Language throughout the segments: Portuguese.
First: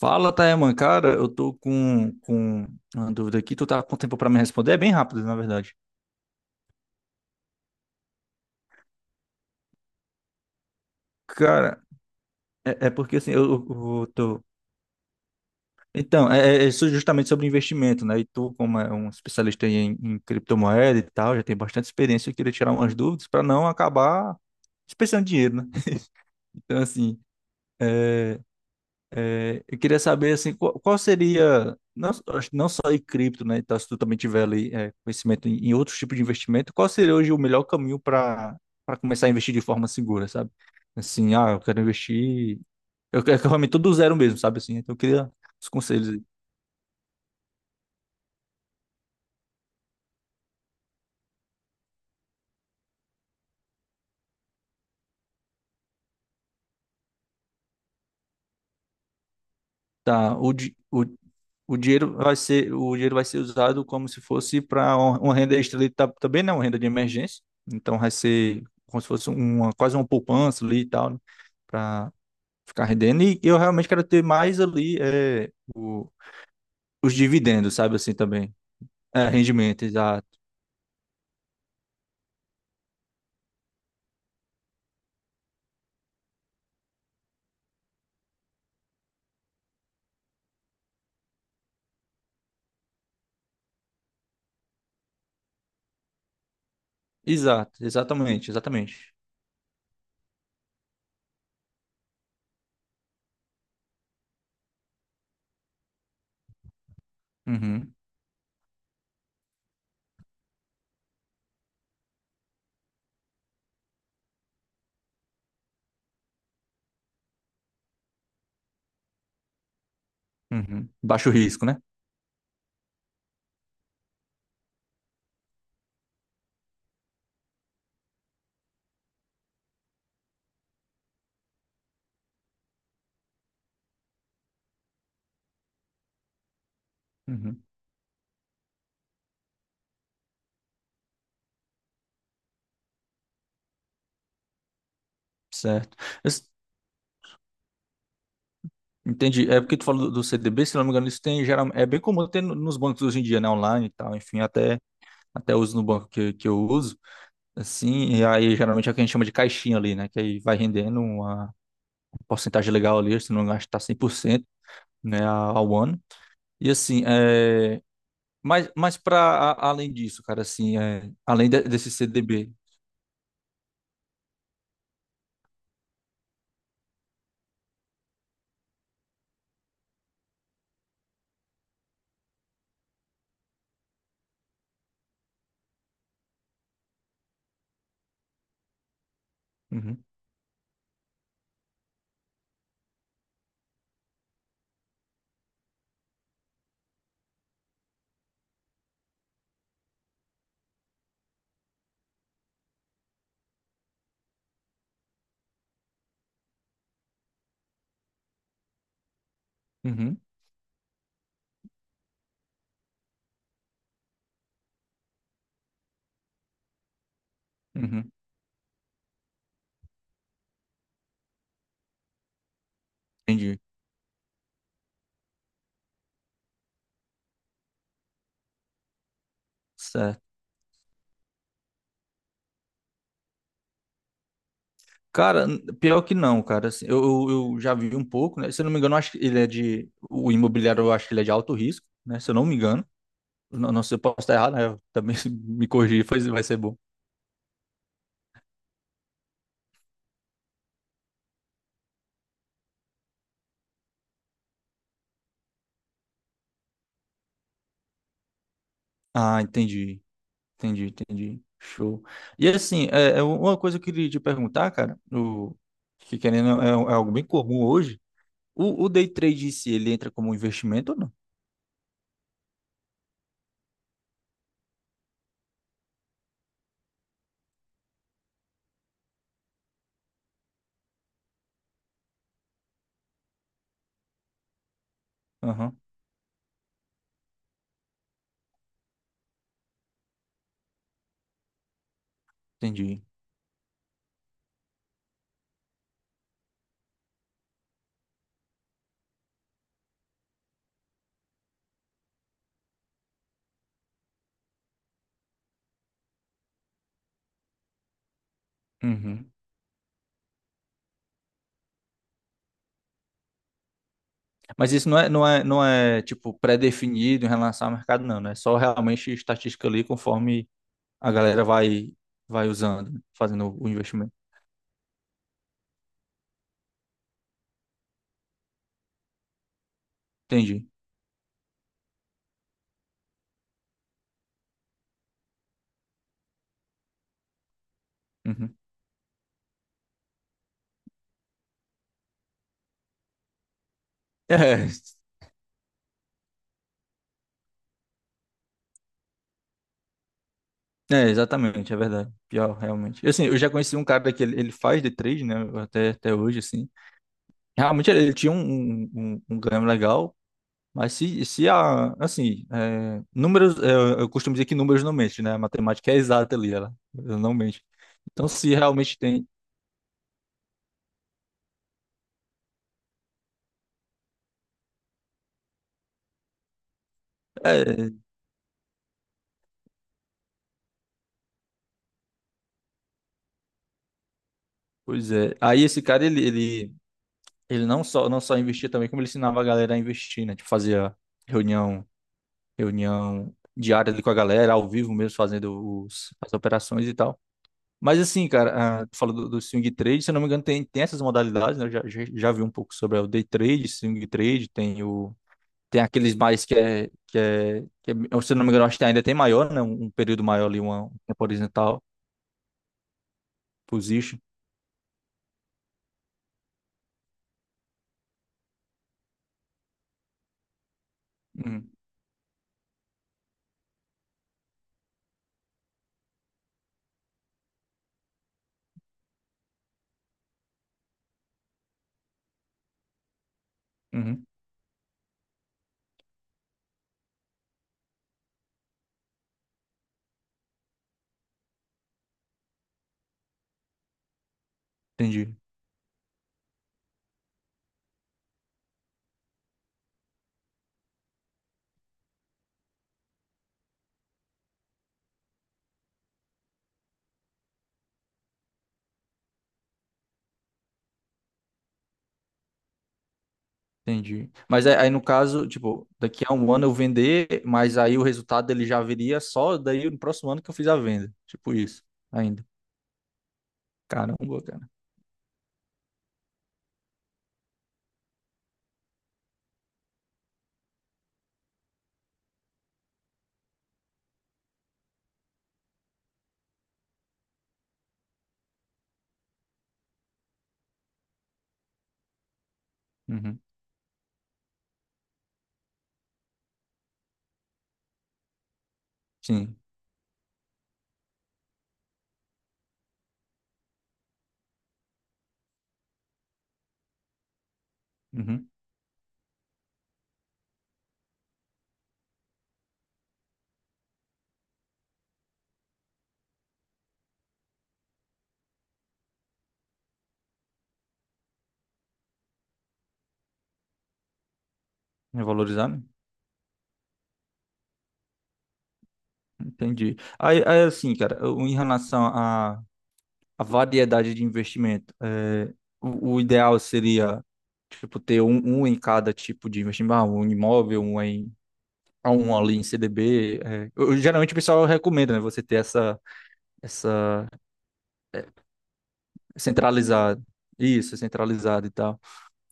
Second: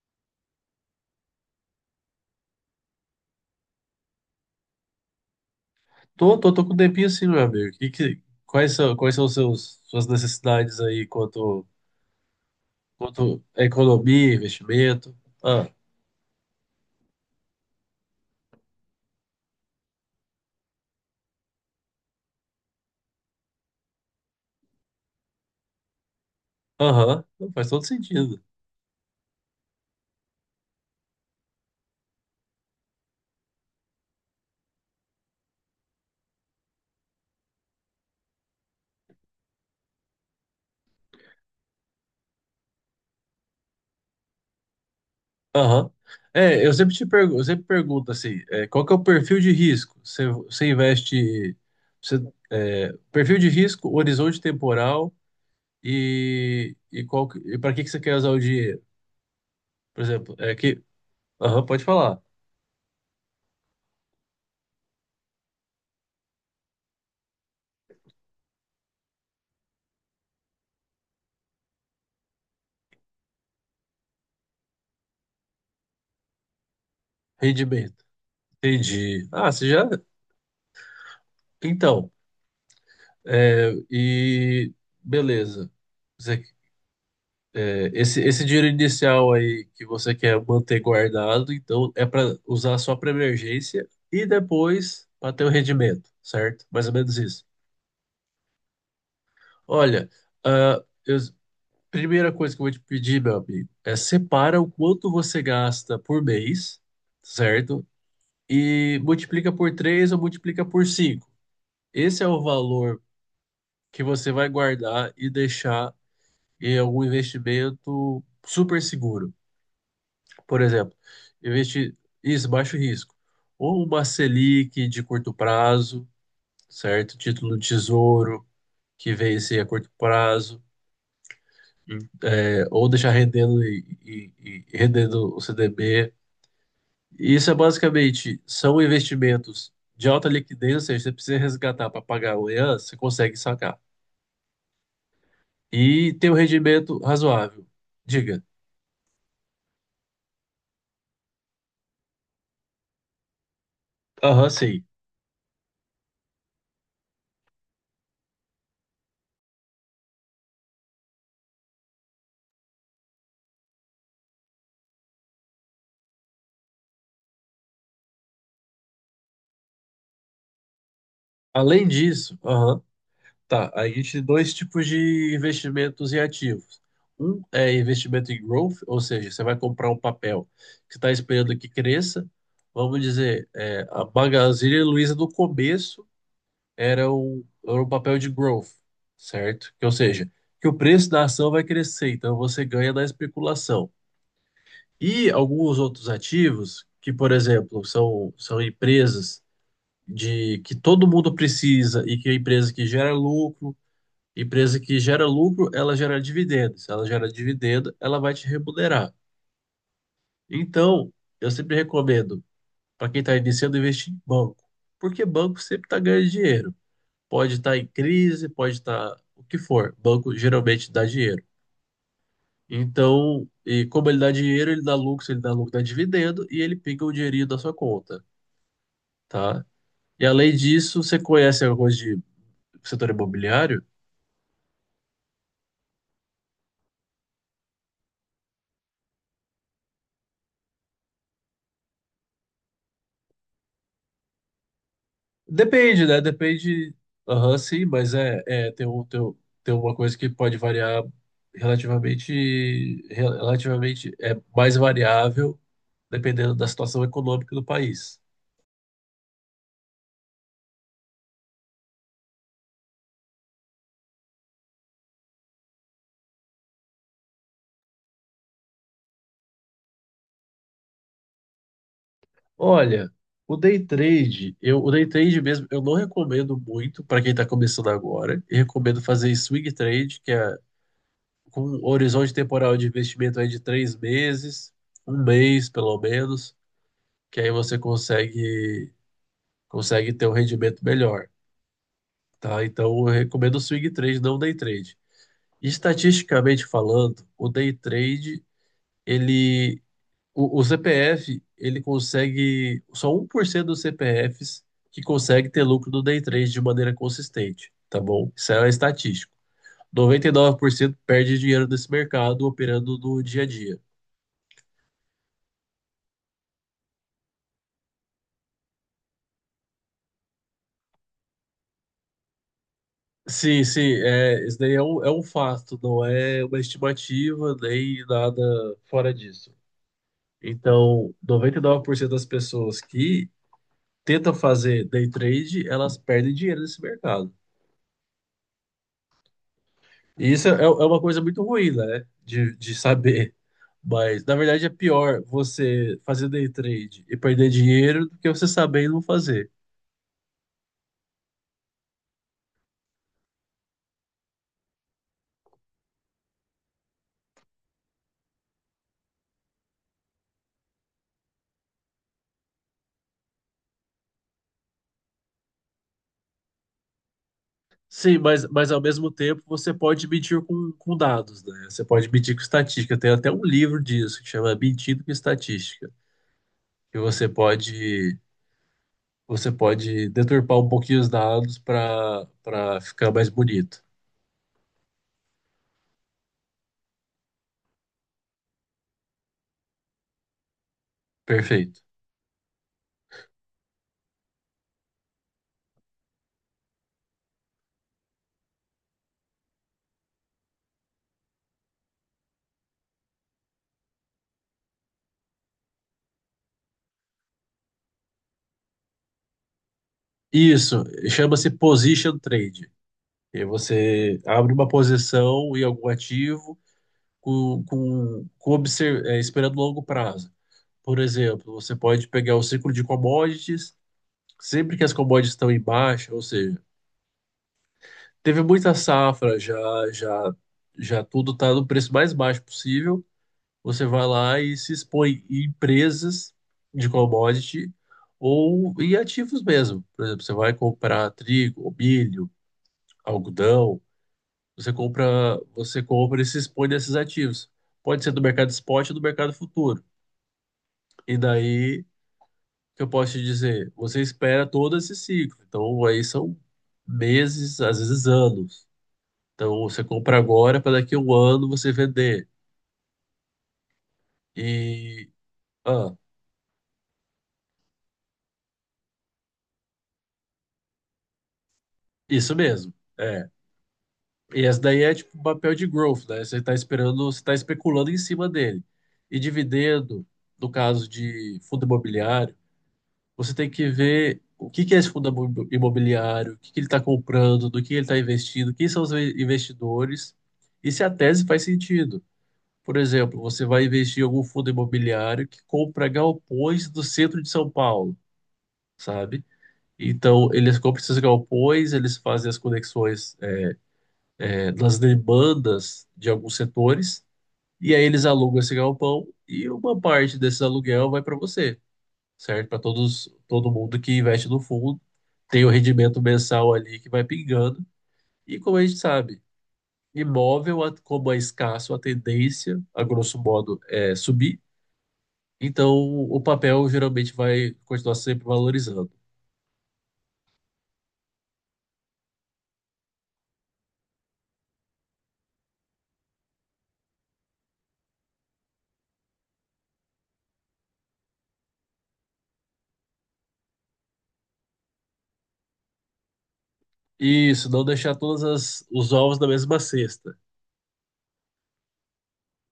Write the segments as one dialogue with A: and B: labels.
A: Fala, Taeman, cara, eu tô com uma dúvida aqui, tu tá com tempo pra me responder? É bem rápido, na verdade.
B: Tô com um tempinho assim, meu amigo. Quais são suas necessidades aí quanto,
A: Cara, é porque assim,
B: quanto
A: eu,
B: à
A: eu- eu
B: economia,
A: tô...
B: investimento? Ah,
A: Então, é isso justamente sobre investimento, né? E tu, como é um especialista em criptomoeda e tal, já tem bastante experiência, eu queria tirar umas dúvidas pra não acabar desperdiçando dinheiro, né? Então, assim,
B: aham, não, faz todo sentido.
A: é, eu queria saber assim, qual seria, não, acho que não só em cripto, né? Então, se tu também tiver ali conhecimento em outros tipos de investimento, qual seria hoje o melhor caminho para começar a investir de forma segura, sabe? Assim, ah, eu quero investir, eu realmente tudo do zero mesmo, sabe assim? Então, eu queria os
B: Aham.
A: conselhos, aí.
B: É, eu sempre pergunto assim, qual que é o perfil de risco? Você investe, você, perfil de risco, horizonte temporal e qual, e para que que você quer usar o dinheiro? Por exemplo,
A: Tá, o,
B: é
A: di-
B: que,
A: o,
B: aham,
A: o
B: pode falar,
A: o dinheiro vai ser usado como se fosse para uma renda extra ali, tá, também, né? Uma renda de emergência. Então, vai ser como se fosse uma quase uma poupança ali e tal, né? Ficar rendendo. E eu realmente quero ter mais ali os dividendos, sabe
B: rendimento.
A: assim também.
B: Entendi.
A: É,
B: Ah, você
A: rendimento,
B: já,
A: exato.
B: então... É, e beleza. Você- esse dinheiro inicial aí que você quer manter guardado, então é para usar só para emergência e depois para ter o rendimento, certo? Mais ou menos isso.
A: Exato, exatamente, exatamente.
B: Olha, a primeira coisa que eu vou te pedir, meu amigo, é separa o quanto você gasta por mês, certo?
A: Uhum,
B: E multiplica por 3 ou multiplica por 5. Esse é o valor que você vai guardar e deixar e algum investimento super seguro. Por
A: uhum.
B: exemplo,
A: Baixo risco, né?
B: investir isso, baixo risco. Ou uma Selic de curto prazo, certo? Título do Tesouro que vence a curto prazo, ou deixar rendendo e rendendo o CDB. Isso é
A: Uhum,
B: basicamente, são investimentos de alta liquidez, ou seja, você precisa resgatar para pagar amanhã, você consegue sacar.
A: certo.
B: E
A: Eu
B: tem um
A: s-
B: rendimento razoável. Diga.
A: entendi. É porque tu falou do CDB, se não me engano, isso tem geral, é bem comum ter nos bancos hoje em dia, né? Online e tal, enfim,
B: Aham,
A: até,
B: sim.
A: até uso no banco que eu uso. Assim, e aí geralmente é o que a gente chama de caixinha ali, né? Que aí vai rendendo uma porcentagem legal ali, se não gastar 100%, né, ao ano. E assim, mas para além disso, cara, assim, além
B: Além
A: desse
B: disso,
A: CDB.
B: aham, tá, a gente tem dois tipos de investimentos em ativos. Um é investimento em growth, ou seja, você vai comprar um papel que está esperando que cresça. Vamos dizer, a Magazine Luiza no começo era um papel de growth, certo? Que, ou
A: Uhum,
B: seja, que o preço da ação vai crescer, então você ganha na especulação. E alguns outros ativos, que, por exemplo, são empresas de que todo mundo precisa e que é empresa que gera lucro. Empresa que gera lucro, ela gera dividendo. Se ela gera dividendo, ela vai te remunerar.
A: uhum,
B: Então, eu sempre recomendo para quem está iniciando investir em banco, porque banco sempre está ganhando dinheiro. Pode estar em
A: uhum,
B: crise, pode estar o que for. Banco geralmente dá dinheiro. Então,
A: entendi.
B: e como ele dá dinheiro, ele dá lucro, dá dividendo e ele pinga o dinheirinho da sua conta, tá?
A: Certo.
B: E além disso, você conhece alguma coisa de setor imobiliário?
A: Cara, pior que não, cara. Assim, eu já vi um pouco, né? Se eu não me engano, eu acho que ele é de. O imobiliário, eu acho que ele é de alto risco, né? Se eu não me engano. Não, não sei, eu posso estar errado, né? Eu também se me corrigir,
B: Depende, né?
A: pois vai ser bom.
B: Depende. Aham, sim, mas é tem uma coisa que pode variar relativamente, relativamente é mais variável dependendo da situação econômica do país.
A: Ah, entendi. Entendi, entendi. Show. E assim, é uma coisa que eu queria te perguntar, cara, que querendo é algo bem comum hoje. O day trade em si, ele entra como um investimento ou não?
B: Olha, o day trade mesmo, eu não recomendo muito para quem está começando agora. Eu recomendo fazer swing trade, que é com um horizonte temporal de investimento aí de 3 meses, um mês
A: Aham,
B: pelo menos, que aí você consegue ter um rendimento melhor, tá? Então
A: entendi.
B: eu recomendo o swing trade, não o day trade. Estatisticamente falando, o day trade, ele, o CPF, ele consegue, só 1% dos CPFs que consegue ter lucro no day trade de maneira consistente, tá bom? Isso é
A: Uhum.
B: estatístico. 99% perde dinheiro nesse mercado operando no dia a dia.
A: Mas isso não é tipo pré-definido em relação ao mercado, não, né? É só realmente estatística ali conforme a galera vai usando, fazendo
B: Sim,
A: o
B: sim,
A: investimento.
B: isso daí é um fato, não é uma estimativa nem nada fora disso.
A: Entendi.
B: Então, 99% das pessoas que tentam fazer day trade, elas perdem dinheiro nesse mercado.
A: Uhum.
B: E isso é uma coisa muito ruim, né, de saber. Mas, na verdade, é
A: É,
B: pior você fazer day trade e perder dinheiro do que você saber e não fazer.
A: É, exatamente, é verdade. Pior, realmente. Assim, eu já conheci um cara que ele faz de trade, né? Até hoje, assim. Realmente ele tinha um ganho legal, mas se a, assim, é, números, eu costumo dizer que números não mentem, né? A matemática é exata ali, ela não mente.
B: Sim,
A: Então,
B: mas,
A: se
B: mas ao
A: realmente
B: mesmo
A: tem,
B: tempo você pode medir com dados, né? Você pode medir com estatística. Tem até um livro disso que chama Mentindo com Estatística, que você
A: é,
B: pode você pode deturpar um pouquinho os dados para ficar mais bonito.
A: pois é. Aí esse cara, ele não só investia também, como ele ensinava a galera a investir, né? Tipo, fazia
B: Perfeito.
A: reunião, reunião diária ali com a galera, ao vivo mesmo, fazendo as operações e tal. Mas assim, cara, ah, tu falou do swing trade, se eu não me engano, tem essas modalidades, né? Eu já vi um pouco sobre o day trade, swing trade, tem o. Tem aqueles mais se eu não me engano, acho que ainda tem maior, né? Um período maior ali,
B: Isso
A: uma tempo
B: chama-se
A: horizontal,
B: position trade. E você
A: position.
B: abre uma posição em algum ativo esperando longo prazo. Por exemplo,
A: Uhum,
B: você pode pegar o ciclo de commodities sempre que as commodities estão em baixa, ou seja, teve muita safra, já, já, já tudo está no preço mais baixo possível, você vai
A: uhum,
B: lá e se expõe em empresas de commodity ou em ativos mesmo. Por exemplo, você vai comprar trigo, ou milho, algodão, você compra,
A: entendi,
B: você compra e se expõe nesses ativos. Pode ser do mercado spot ou do mercado futuro. E daí, o que eu posso te dizer? Você espera todo esse ciclo. Então, aí são meses, às vezes anos. Então você compra agora para daqui a um ano você vender.
A: entendi. Mas no
B: E.
A: caso, tipo,
B: Ah,
A: daqui a um ano eu vender, mas aí o resultado ele já viria só daí no próximo ano que eu fiz a venda. Tipo isso,
B: isso
A: ainda.
B: mesmo. É.
A: Caramba,
B: E essa
A: cara.
B: daí é tipo um papel de growth, né? Você está esperando, você está especulando em cima dele. E dividendo, no caso de fundo imobiliário, você tem que ver o que que é esse fundo imobiliário, o que que ele está comprando, do que ele está investindo, quem são os investidores e se a tese faz sentido. Por exemplo,
A: Uhum,
B: você vai investir em algum fundo imobiliário que compra galpões do centro de São Paulo, sabe?
A: sim.
B: Então, eles compram esses galpões, eles fazem as conexões, das demandas de alguns setores, e aí eles alugam
A: Uhum.
B: esse galpão e uma parte desse aluguel vai para você, certo? Para todos, todo mundo que investe no fundo, tem o rendimento mensal ali que vai pingando, e como a gente sabe, imóvel, como é escasso, a tendência, a grosso modo, é subir,
A: Revalorizar,
B: então
A: né?
B: o papel geralmente vai continuar sempre valorizando.
A: Entendi. Assim, cara, em relação à variedade de investimento, o ideal seria, tipo, ter um em cada tipo de investimento, ah, um imóvel, um ali em CDB. Geralmente o pessoal recomenda, né, você ter essa
B: Isso, não deixar todos os ovos na mesma cesta.
A: centralizada. Isso, centralizado e tal.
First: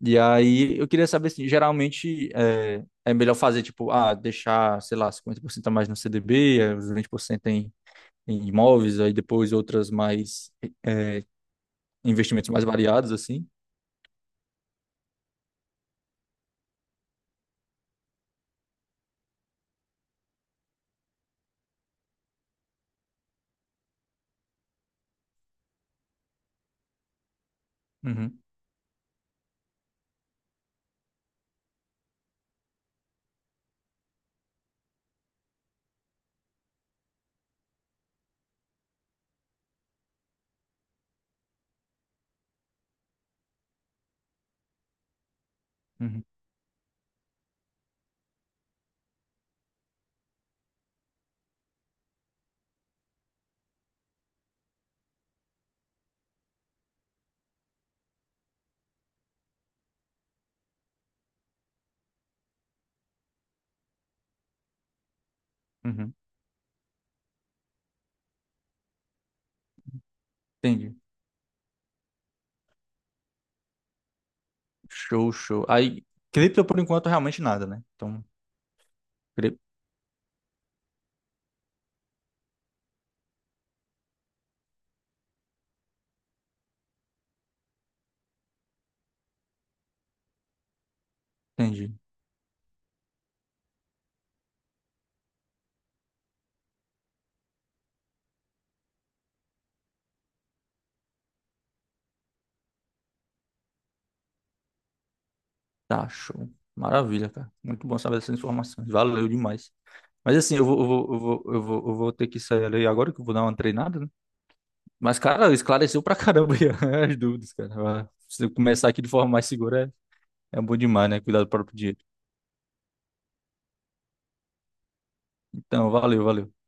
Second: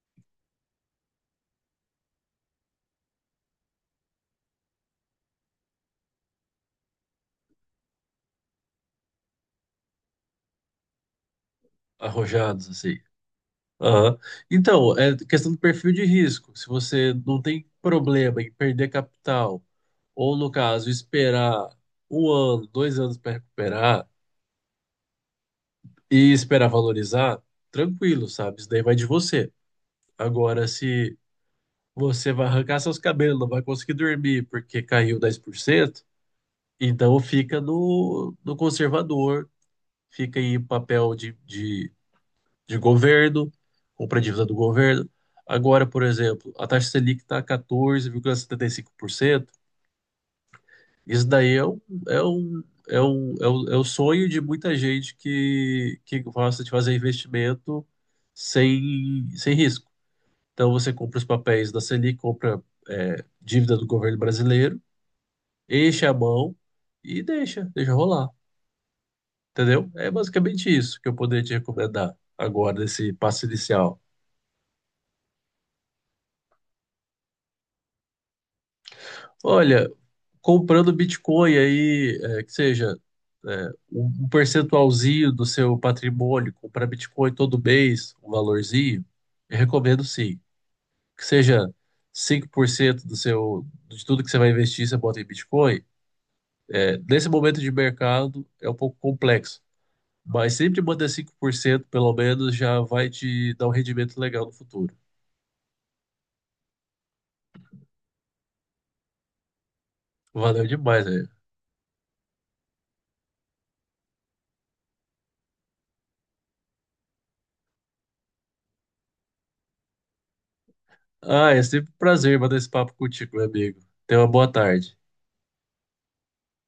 A: E aí, eu queria saber, assim, geralmente é melhor fazer, tipo, ah, deixar, sei lá, 50% a mais no CDB, os 20% em imóveis, aí depois outras mais investimentos mais
B: Arrojados, assim.
A: variados, assim.
B: Aham. Então, é questão do perfil de risco. Se você não tem problema em perder capital, ou no caso, esperar um ano, 2 anos para recuperar e esperar valorizar, tranquilo,
A: Uhum,
B: sabe? Isso daí vai de você. Agora, se você vai arrancar seus cabelos, não vai conseguir dormir porque caiu 10%, então fica no conservador, fica em papel de governo, compra dívida do governo. Agora, por
A: uhum,
B: exemplo, a taxa Selic está 14,75%. Isso daí é um, é o sonho de muita gente que, gosta de fazer investimento sem risco. Então, você compra os papéis da Selic, compra, dívida do governo brasileiro, enche a
A: uhum.
B: mão e deixa rolar. Entendeu? É basicamente
A: Entendi.
B: isso que eu poderia te recomendar agora, nesse passo inicial.
A: Show, show. Aí, cripto, por enquanto, realmente nada, né? Então, cri-
B: Olha, comprando Bitcoin aí, que seja, um percentualzinho do seu patrimônio, comprar Bitcoin todo mês, um valorzinho, eu recomendo sim. Que seja
A: entendi.
B: 5% de tudo que você vai investir, você bota em Bitcoin. É, nesse momento de mercado é um pouco complexo, mas sempre manter 5% pelo menos já vai te dar um rendimento legal no futuro.
A: Tá, show. Maravilha, cara. Muito bom saber essas informações. Valeu demais. Mas assim,
B: Valeu demais, velho.
A: eu vou ter que sair ali agora que eu vou dar uma treinada, né? Mas, cara, esclareceu pra caramba aí as dúvidas, cara. Ah, se eu começar aqui de forma mais segura, é bom demais, né? Cuidado do
B: Ah, é
A: próprio
B: sempre
A: dinheiro.
B: um prazer bater esse papo contigo, meu amigo. Tenha uma boa tarde.
A: Então, valeu, valeu.